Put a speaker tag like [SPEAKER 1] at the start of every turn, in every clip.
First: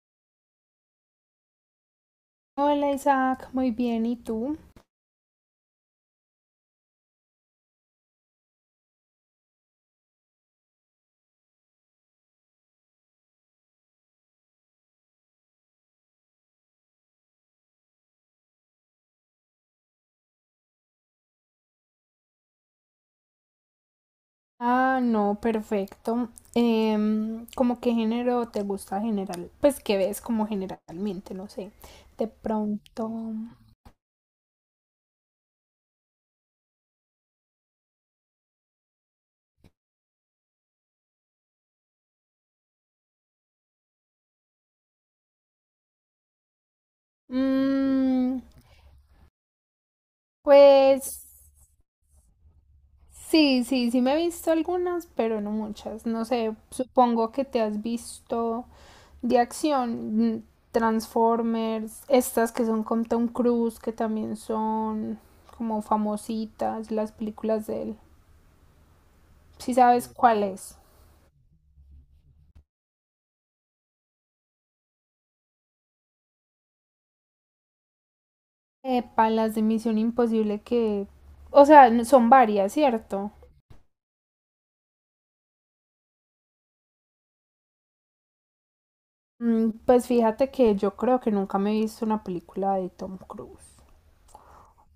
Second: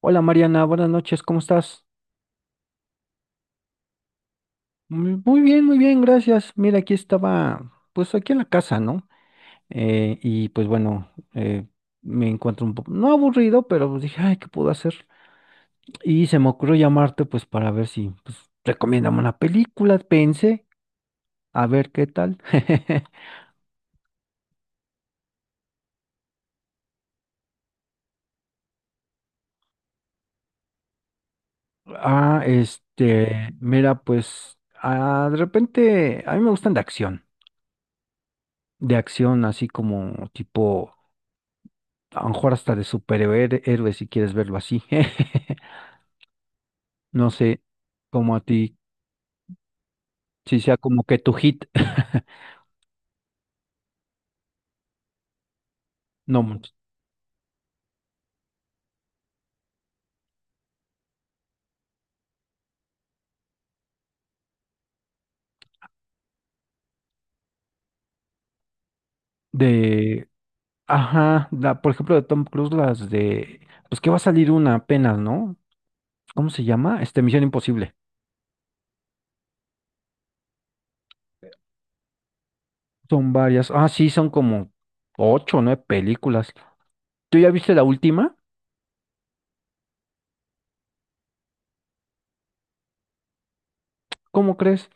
[SPEAKER 1] Hola Mariana, buenas noches, ¿cómo estás?
[SPEAKER 2] Hola Isaac, muy bien, ¿y tú?
[SPEAKER 1] Muy muy bien, gracias. Mira, aquí estaba, pues aquí en la casa, ¿no? Y pues bueno, me encuentro un poco, no aburrido, pero pues dije, ay, ¿qué puedo hacer? Y se me ocurrió llamarte, pues para ver si, pues, recomiéndame una película, pensé, a ver qué tal.
[SPEAKER 2] Ah, no, perfecto. ¿Cómo qué género te gusta general? Pues qué ves como generalmente, no sé. De pronto.
[SPEAKER 1] Mira, pues, de repente, a mí me gustan de acción así como tipo a lo mejor hasta de superhéroe si quieres verlo así. No sé, como
[SPEAKER 2] mm,
[SPEAKER 1] a ti, si sea como que
[SPEAKER 2] pues
[SPEAKER 1] tu hit,
[SPEAKER 2] sí, sí, sí me he visto algunas, pero no muchas. No
[SPEAKER 1] no,
[SPEAKER 2] sé,
[SPEAKER 1] mucho.
[SPEAKER 2] supongo que te has visto de acción, Transformers, estas que son con Tom Cruise, que también son como famositas, las películas de él. Si sabes
[SPEAKER 1] de,
[SPEAKER 2] cuál es.
[SPEAKER 1] ajá, la, por ejemplo, de Tom Cruise, las de, pues que va a salir una apenas, ¿no? ¿Cómo se llama? Este, Misión Imposible.
[SPEAKER 2] Epa, las de Misión Imposible que, o sea, son varias, ¿cierto?
[SPEAKER 1] Son varias, ah, sí, son como ocho o nueve películas. ¿Tú ya viste la última?
[SPEAKER 2] Mm. Pues fíjate que yo creo que nunca me he visto una película de Tom Cruise.
[SPEAKER 1] ¿Cómo crees?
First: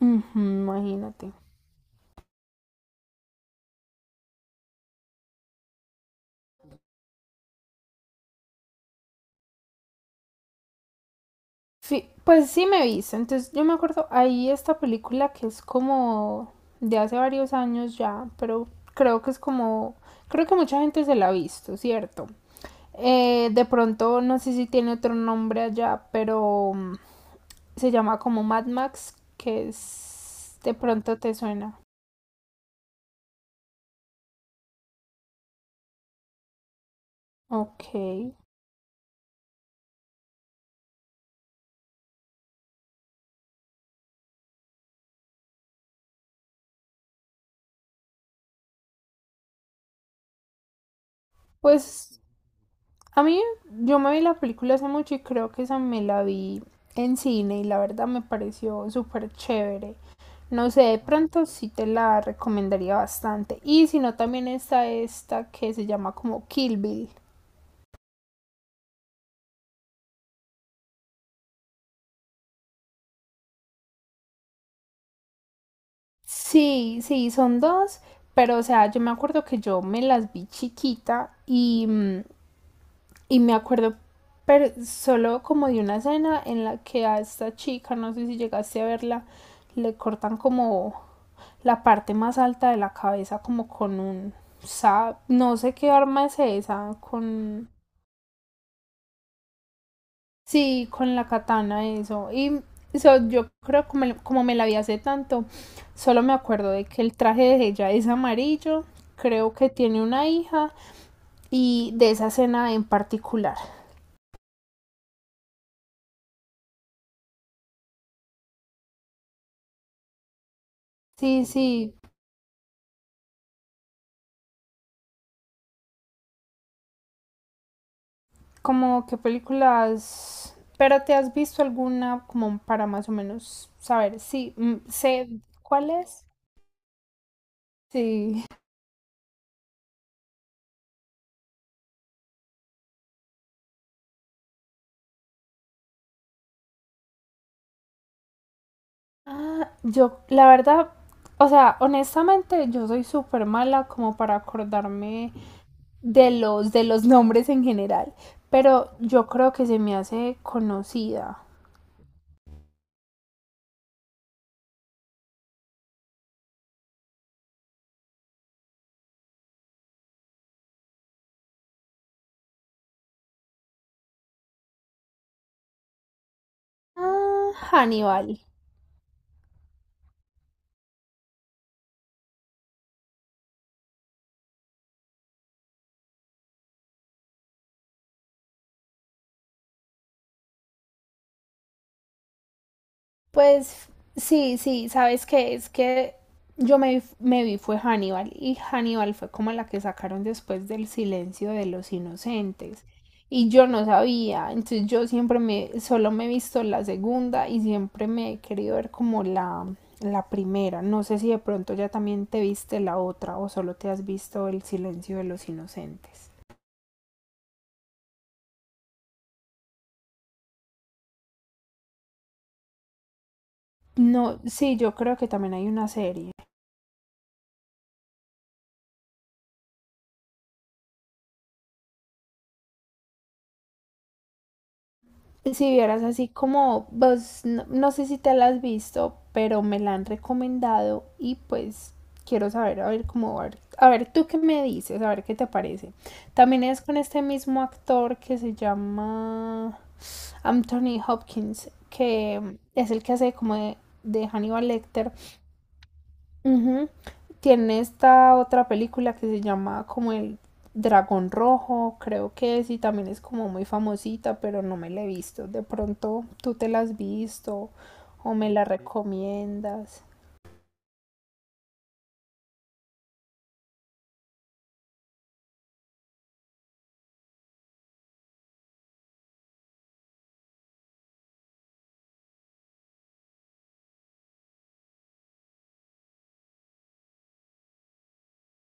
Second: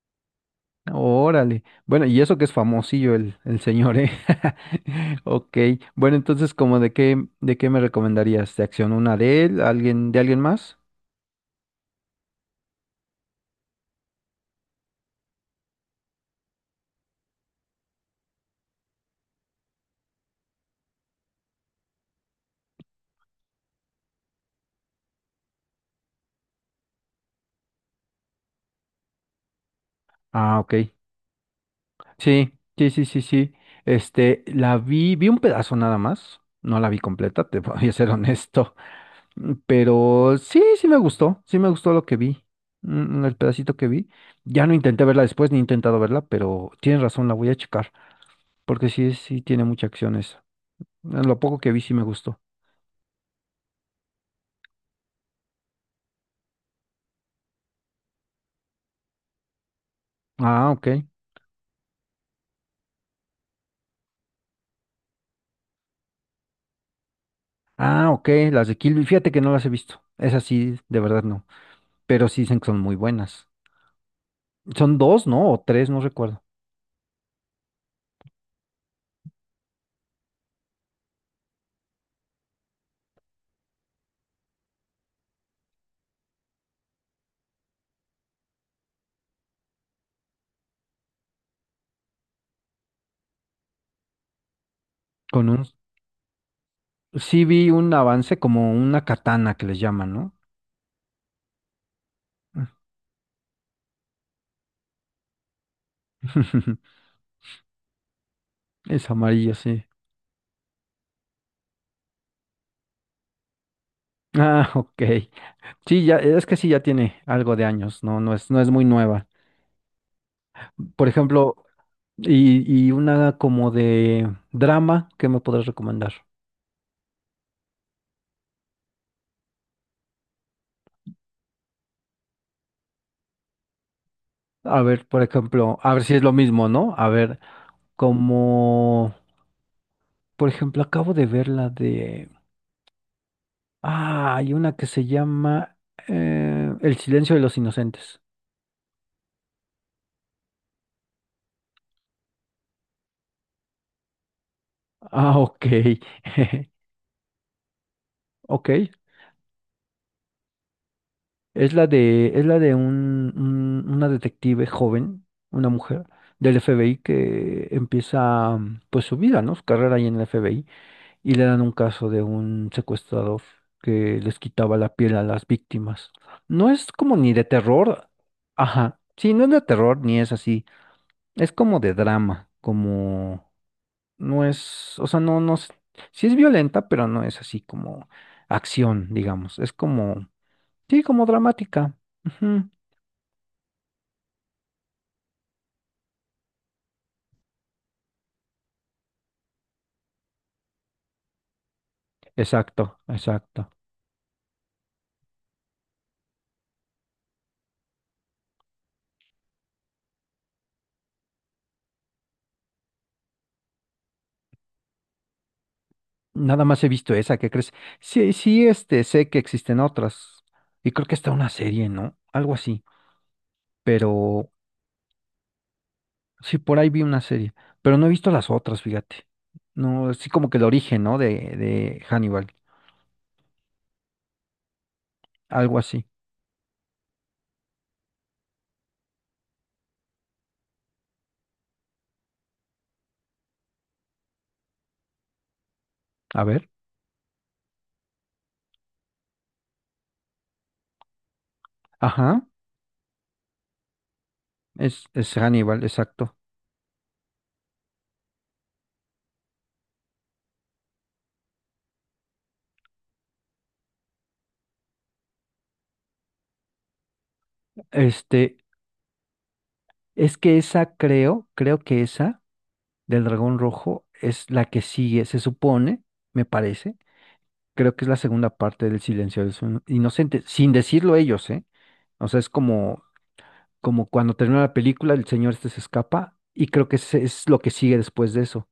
[SPEAKER 2] Ujú, imagínate.
[SPEAKER 1] Órale. Bueno, y eso que es famosillo el señor, ¿eh? Ok. Bueno, entonces, ¿como de qué me recomendarías? ¿De acción una de él? ¿Alguien, de alguien más?
[SPEAKER 2] Pues sí me he visto. Entonces yo me acuerdo, ahí esta película que es como de hace varios años ya, pero creo que es como, creo que mucha gente se la ha visto, ¿cierto? De pronto, no sé si tiene otro nombre allá, pero se llama como Mad Max, que es
[SPEAKER 1] Ah, ok.
[SPEAKER 2] de pronto te suena.
[SPEAKER 1] Sí, sí, sí, sí, sí. Este, la vi un pedazo nada más. No la vi completa, te voy
[SPEAKER 2] Ok.
[SPEAKER 1] a ser honesto. Mm. Pero sí, sí me gustó. Sí me gustó lo que vi. Mm, el pedacito que vi. Ya no intenté verla después, ni he intentado verla, pero tienes razón, la voy a checar. Porque sí, sí tiene mucha acción. Lo poco que vi sí me
[SPEAKER 2] Pues
[SPEAKER 1] gustó.
[SPEAKER 2] a mí, yo me vi la película hace mucho y creo que esa me la vi en cine y la verdad me pareció súper chévere. No
[SPEAKER 1] Ah,
[SPEAKER 2] sé,
[SPEAKER 1] ok.
[SPEAKER 2] de pronto sí te la recomendaría bastante. Y si no, también está esta que se llama como Kill Bill.
[SPEAKER 1] Ah, ok. Las de Kill Bill. Fíjate que no las he visto. Esas sí, de verdad no. Pero sí dicen que son muy buenas. Son dos, ¿no? O tres, no recuerdo.
[SPEAKER 2] Sí, sí, son dos, pero o sea, yo me acuerdo que yo me las vi chiquita Y me acuerdo, pero solo como de una escena en la que a esta chica, no sé si llegaste a verla, le cortan como la parte más alta de la cabeza, como con un
[SPEAKER 1] Con
[SPEAKER 2] no
[SPEAKER 1] un...
[SPEAKER 2] sé qué arma es esa,
[SPEAKER 1] Sí
[SPEAKER 2] con
[SPEAKER 1] vi un avance como una katana que les llaman, ¿no?
[SPEAKER 2] sí, con la katana, eso. Y yo creo como, como me la vi hace tanto, solo me acuerdo de que el traje de ella es amarillo,
[SPEAKER 1] Es
[SPEAKER 2] creo
[SPEAKER 1] amarillo,
[SPEAKER 2] que
[SPEAKER 1] sí.
[SPEAKER 2] tiene una hija, y de esa escena en particular.
[SPEAKER 1] Ah, ok. Sí, ya, es que sí, ya tiene algo de años, no, no es muy nueva. Por
[SPEAKER 2] Sí,
[SPEAKER 1] ejemplo,
[SPEAKER 2] sí.
[SPEAKER 1] y una como de drama, ¿qué me podrás recomendar?
[SPEAKER 2] ¿Como qué películas, pero te has visto alguna como para más o menos saber? Sí,
[SPEAKER 1] A ver, por
[SPEAKER 2] sé
[SPEAKER 1] ejemplo,
[SPEAKER 2] cuál
[SPEAKER 1] a ver si
[SPEAKER 2] es.
[SPEAKER 1] es lo mismo, ¿no? A ver,
[SPEAKER 2] Sí.
[SPEAKER 1] como, por ejemplo, acabo de ver la de... Ah, hay una que se llama El silencio de los inocentes.
[SPEAKER 2] Ah, yo, la verdad, o sea, honestamente, yo soy súper mala como para acordarme
[SPEAKER 1] Ah, ok.
[SPEAKER 2] de los nombres en general,
[SPEAKER 1] Ok.
[SPEAKER 2] pero yo creo que se me hace conocida.
[SPEAKER 1] Es la de un, una detective joven, una mujer del FBI que empieza pues su vida, ¿no? Su carrera ahí en el FBI y le dan un caso de un secuestrador que les quitaba la piel a las víctimas. No es como ni de
[SPEAKER 2] Ah,
[SPEAKER 1] terror.
[SPEAKER 2] Hannibal.
[SPEAKER 1] Ajá. Sí, no es de terror ni es así. Es como de drama, como no es, o sea, no, no, sí es violenta, pero no es así como acción, digamos. Es como, sí, como dramática. Ujú.
[SPEAKER 2] Pues sí, sí, ¿sabes que Es que yo me, me vi fue Hannibal, y Hannibal fue como la que sacaron después del silencio de los inocentes
[SPEAKER 1] Exacto,
[SPEAKER 2] y
[SPEAKER 1] exacto.
[SPEAKER 2] yo no sabía, entonces yo siempre me, solo me he visto la segunda y siempre me he querido ver como la primera. No sé si de pronto ya también te viste la otra o solo te has visto el silencio de los inocentes.
[SPEAKER 1] Nada más he visto esa, ¿qué crees? Sí, sí, este, sé que existen otras. Y creo que está una serie, ¿no? Algo así.
[SPEAKER 2] No,
[SPEAKER 1] Pero
[SPEAKER 2] sí, yo creo que también hay una serie.
[SPEAKER 1] sí, por ahí vi una serie. Pero no he visto las otras, fíjate. No, sí como que el origen, ¿no? De Hannibal.
[SPEAKER 2] Si
[SPEAKER 1] Algo
[SPEAKER 2] vieras
[SPEAKER 1] así.
[SPEAKER 2] así como, vos, no, no sé si te la has visto, pero me la han recomendado y pues quiero saber, a ver cómo, a ver tú qué me dices, a ver qué te parece.
[SPEAKER 1] A
[SPEAKER 2] También
[SPEAKER 1] ver.
[SPEAKER 2] es con este mismo actor que se llama Anthony Hopkins,
[SPEAKER 1] Ajá.
[SPEAKER 2] que es el que hace como de Hannibal Lecter.
[SPEAKER 1] Es Hannibal, exacto.
[SPEAKER 2] Ujú. Tiene esta otra película que se llama como El Dragón Rojo, creo que es, y también es como muy famosita, pero no me la he visto. De pronto tú te la has visto o
[SPEAKER 1] Este,
[SPEAKER 2] me la recomiendas.
[SPEAKER 1] es que esa creo que esa del Dragón Rojo es la que sigue, se supone, me parece. Creo que es la segunda parte del Silencio de los Inocentes, sin decirlo ellos, ¿eh? O sea, es como, como cuando termina la película, el señor este se escapa y creo que ese es lo que sigue después de eso.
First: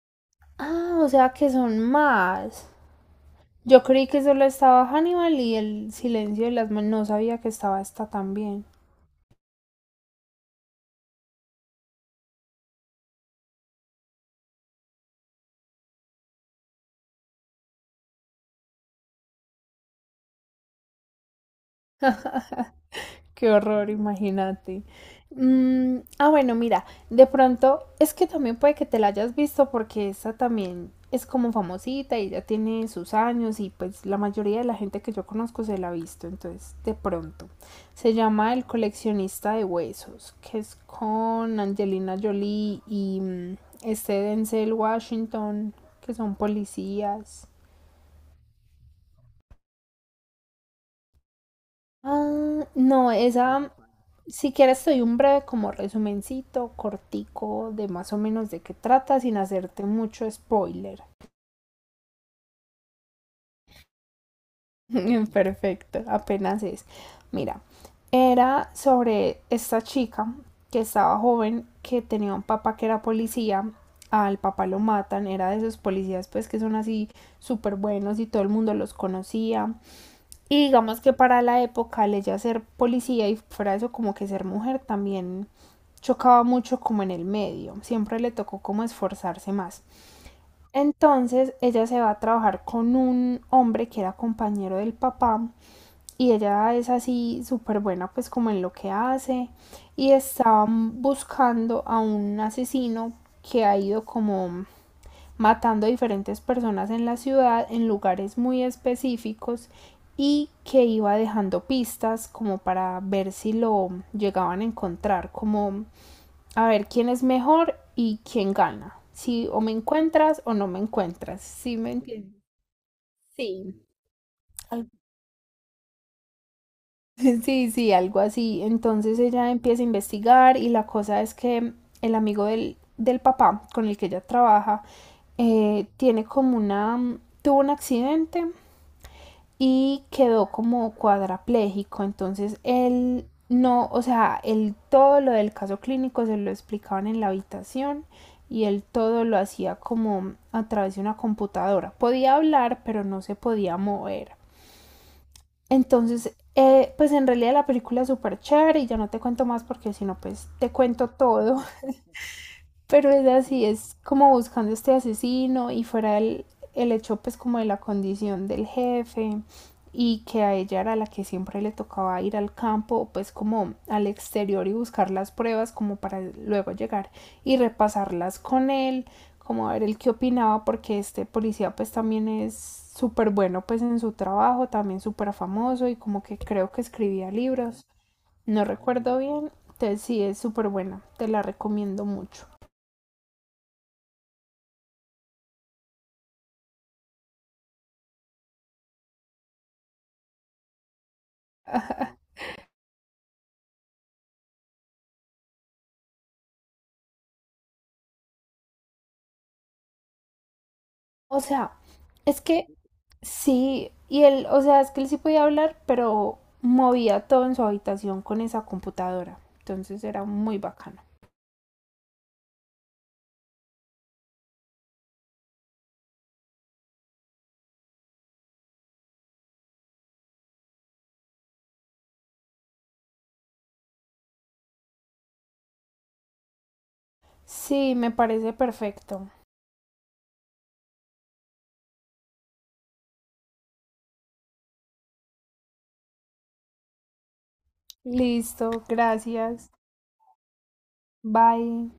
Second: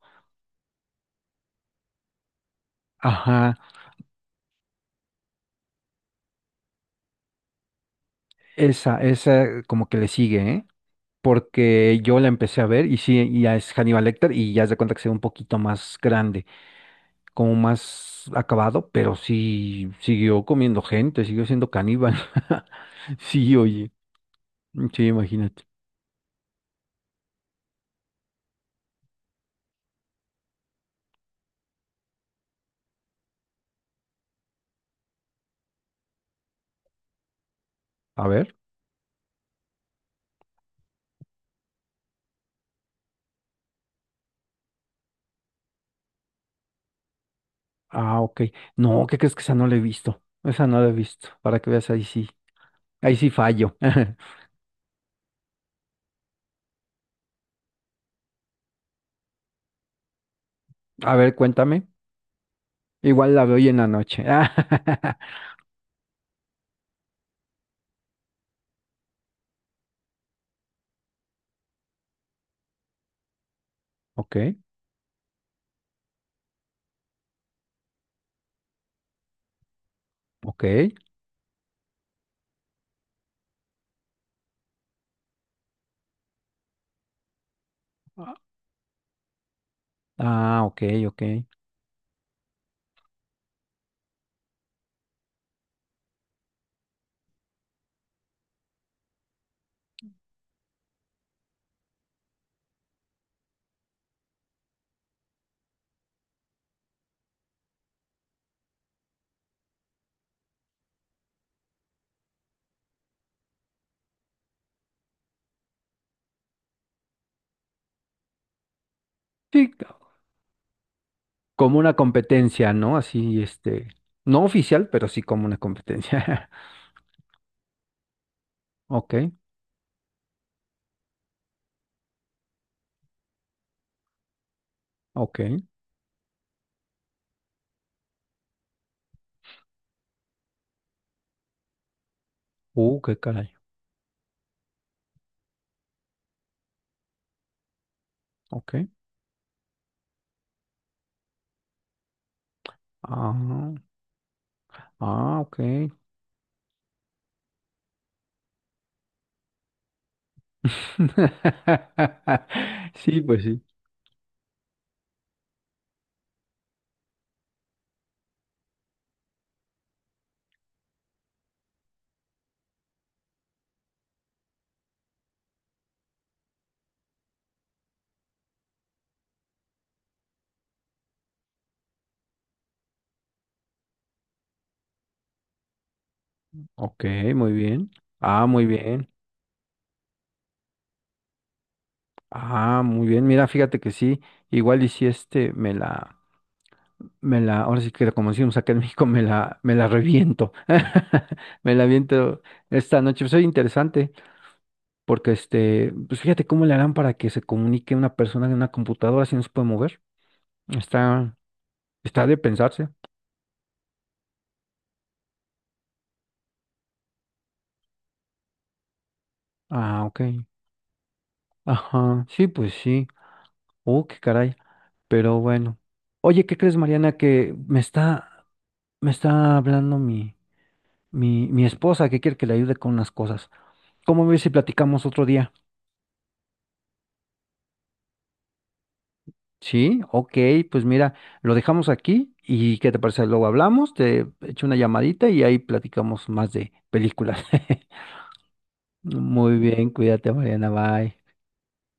[SPEAKER 2] Ah, o sea que son más.
[SPEAKER 1] Ajá,
[SPEAKER 2] Yo creí que solo estaba Hannibal y El Silencio de las Manos. No sabía que estaba esta también.
[SPEAKER 1] esa como que le sigue, ¿eh? Porque yo la empecé a ver y sí, y ya es Hannibal Lecter y ya se da cuenta que se ve un poquito más grande, como más acabado, pero sí siguió comiendo gente, siguió siendo caníbal.
[SPEAKER 2] Qué
[SPEAKER 1] Sí,
[SPEAKER 2] horror,
[SPEAKER 1] oye,
[SPEAKER 2] imagínate.
[SPEAKER 1] sí, imagínate.
[SPEAKER 2] Bueno, mira, de pronto es que también puede que te la hayas visto porque esa también es como famosita y ya tiene sus años y pues la mayoría de la gente que yo conozco se la ha visto, entonces de pronto. Se
[SPEAKER 1] A
[SPEAKER 2] llama
[SPEAKER 1] ver,
[SPEAKER 2] El coleccionista de huesos, que es con Angelina Jolie este Denzel Washington, que son policías.
[SPEAKER 1] ah, ok. No, ¿qué crees que esa no la he visto? Esa no la he visto, para que veas,
[SPEAKER 2] Ah, no,
[SPEAKER 1] ahí sí
[SPEAKER 2] esa,
[SPEAKER 1] fallo.
[SPEAKER 2] si quieres, soy un breve como resumencito, cortico, de más o menos de qué trata, sin hacerte mucho spoiler.
[SPEAKER 1] A ver, cuéntame. Igual la veo hoy en la noche.
[SPEAKER 2] Perfecto, apenas es. Mira, era sobre esta chica que estaba joven, que tenía un papá que era policía,
[SPEAKER 1] Ok,
[SPEAKER 2] al papá lo matan, era de esos policías pues que son así súper buenos y todo el mundo los conocía.
[SPEAKER 1] ok.
[SPEAKER 2] Y digamos que para la época, el ella ser policía y fuera eso, como que ser mujer también chocaba mucho como en el medio, siempre le tocó como esforzarse más.
[SPEAKER 1] Ah, ok, ok.
[SPEAKER 2] Entonces ella se va a trabajar con un hombre que era compañero del papá y ella es así súper buena pues como en lo que hace y estaban buscando a un asesino que ha ido como matando a diferentes personas en la ciudad en lugares muy específicos y que iba dejando pistas como para ver si lo llegaban a encontrar, como a ver quién es mejor y quién gana, si o me
[SPEAKER 1] Sí,
[SPEAKER 2] encuentras o no me encuentras, ¿sí
[SPEAKER 1] como
[SPEAKER 2] me
[SPEAKER 1] una
[SPEAKER 2] entiendes?
[SPEAKER 1] competencia, ¿no? Así,
[SPEAKER 2] Sí.
[SPEAKER 1] este, no
[SPEAKER 2] Al-
[SPEAKER 1] oficial, pero sí como una competencia.
[SPEAKER 2] Sí, sí, algo así.
[SPEAKER 1] Ok,
[SPEAKER 2] Entonces ella empieza a investigar y la cosa es que el amigo del, del papá con el que ella trabaja
[SPEAKER 1] ok.
[SPEAKER 2] tiene como una, tuvo un accidente y quedó como cuadraplégico. Entonces
[SPEAKER 1] Qué
[SPEAKER 2] él
[SPEAKER 1] caray.
[SPEAKER 2] no, o sea, él todo lo del caso clínico se lo explicaban en la habitación y él
[SPEAKER 1] Ok.
[SPEAKER 2] todo lo hacía como a través de una computadora. Podía hablar, pero no
[SPEAKER 1] Ah,
[SPEAKER 2] se podía mover.
[SPEAKER 1] ah, ok.
[SPEAKER 2] Entonces, pues en realidad la película es súper chévere y ya no te cuento más porque si no, pues te cuento todo. Pero
[SPEAKER 1] Sí,
[SPEAKER 2] es
[SPEAKER 1] pues sí.
[SPEAKER 2] así, es como buscando este asesino y fuera el hecho pues como de la condición del jefe y que a ella era la que siempre le tocaba ir al campo pues como al exterior y buscar las pruebas como para luego llegar y repasarlas con él como a ver el qué opinaba porque este policía pues también es súper bueno pues en su trabajo, también súper famoso y como que creo que
[SPEAKER 1] Ok,
[SPEAKER 2] escribía
[SPEAKER 1] muy
[SPEAKER 2] libros,
[SPEAKER 1] bien. Ah,
[SPEAKER 2] no
[SPEAKER 1] muy bien.
[SPEAKER 2] recuerdo bien. Entonces sí es súper buena, te la recomiendo mucho.
[SPEAKER 1] Ah, muy bien. Mira, fíjate que sí. Igual y si este ahora sí que como decimos acá en México, me la reviento. Me la reviento esta noche. Soy interesante, porque este, pues fíjate cómo le harán para que se comunique una persona en una computadora si no se puede mover. Está,
[SPEAKER 2] O sea,
[SPEAKER 1] está de
[SPEAKER 2] es que
[SPEAKER 1] pensarse.
[SPEAKER 2] sí, y él, o sea, es que él sí podía hablar, pero movía todo en su habitación con esa computadora. Entonces
[SPEAKER 1] Ah, ok.
[SPEAKER 2] era muy bacano.
[SPEAKER 1] Ajá. Sí, pues sí. Oh, qué caray. Pero bueno. Oye, ¿qué crees, Mariana? Que me está hablando mi, mi esposa que quiere que le ayude con unas cosas. ¿Cómo ves si platicamos otro día?
[SPEAKER 2] Sí, me parece perfecto.
[SPEAKER 1] Sí, ok, pues mira, lo dejamos aquí y ¿qué te parece? Luego hablamos, te echo una llamadita y ahí platicamos más de películas.
[SPEAKER 2] Listo,
[SPEAKER 1] Muy
[SPEAKER 2] gracias.
[SPEAKER 1] bien, cuídate, Mariana, bye.
[SPEAKER 2] Bye.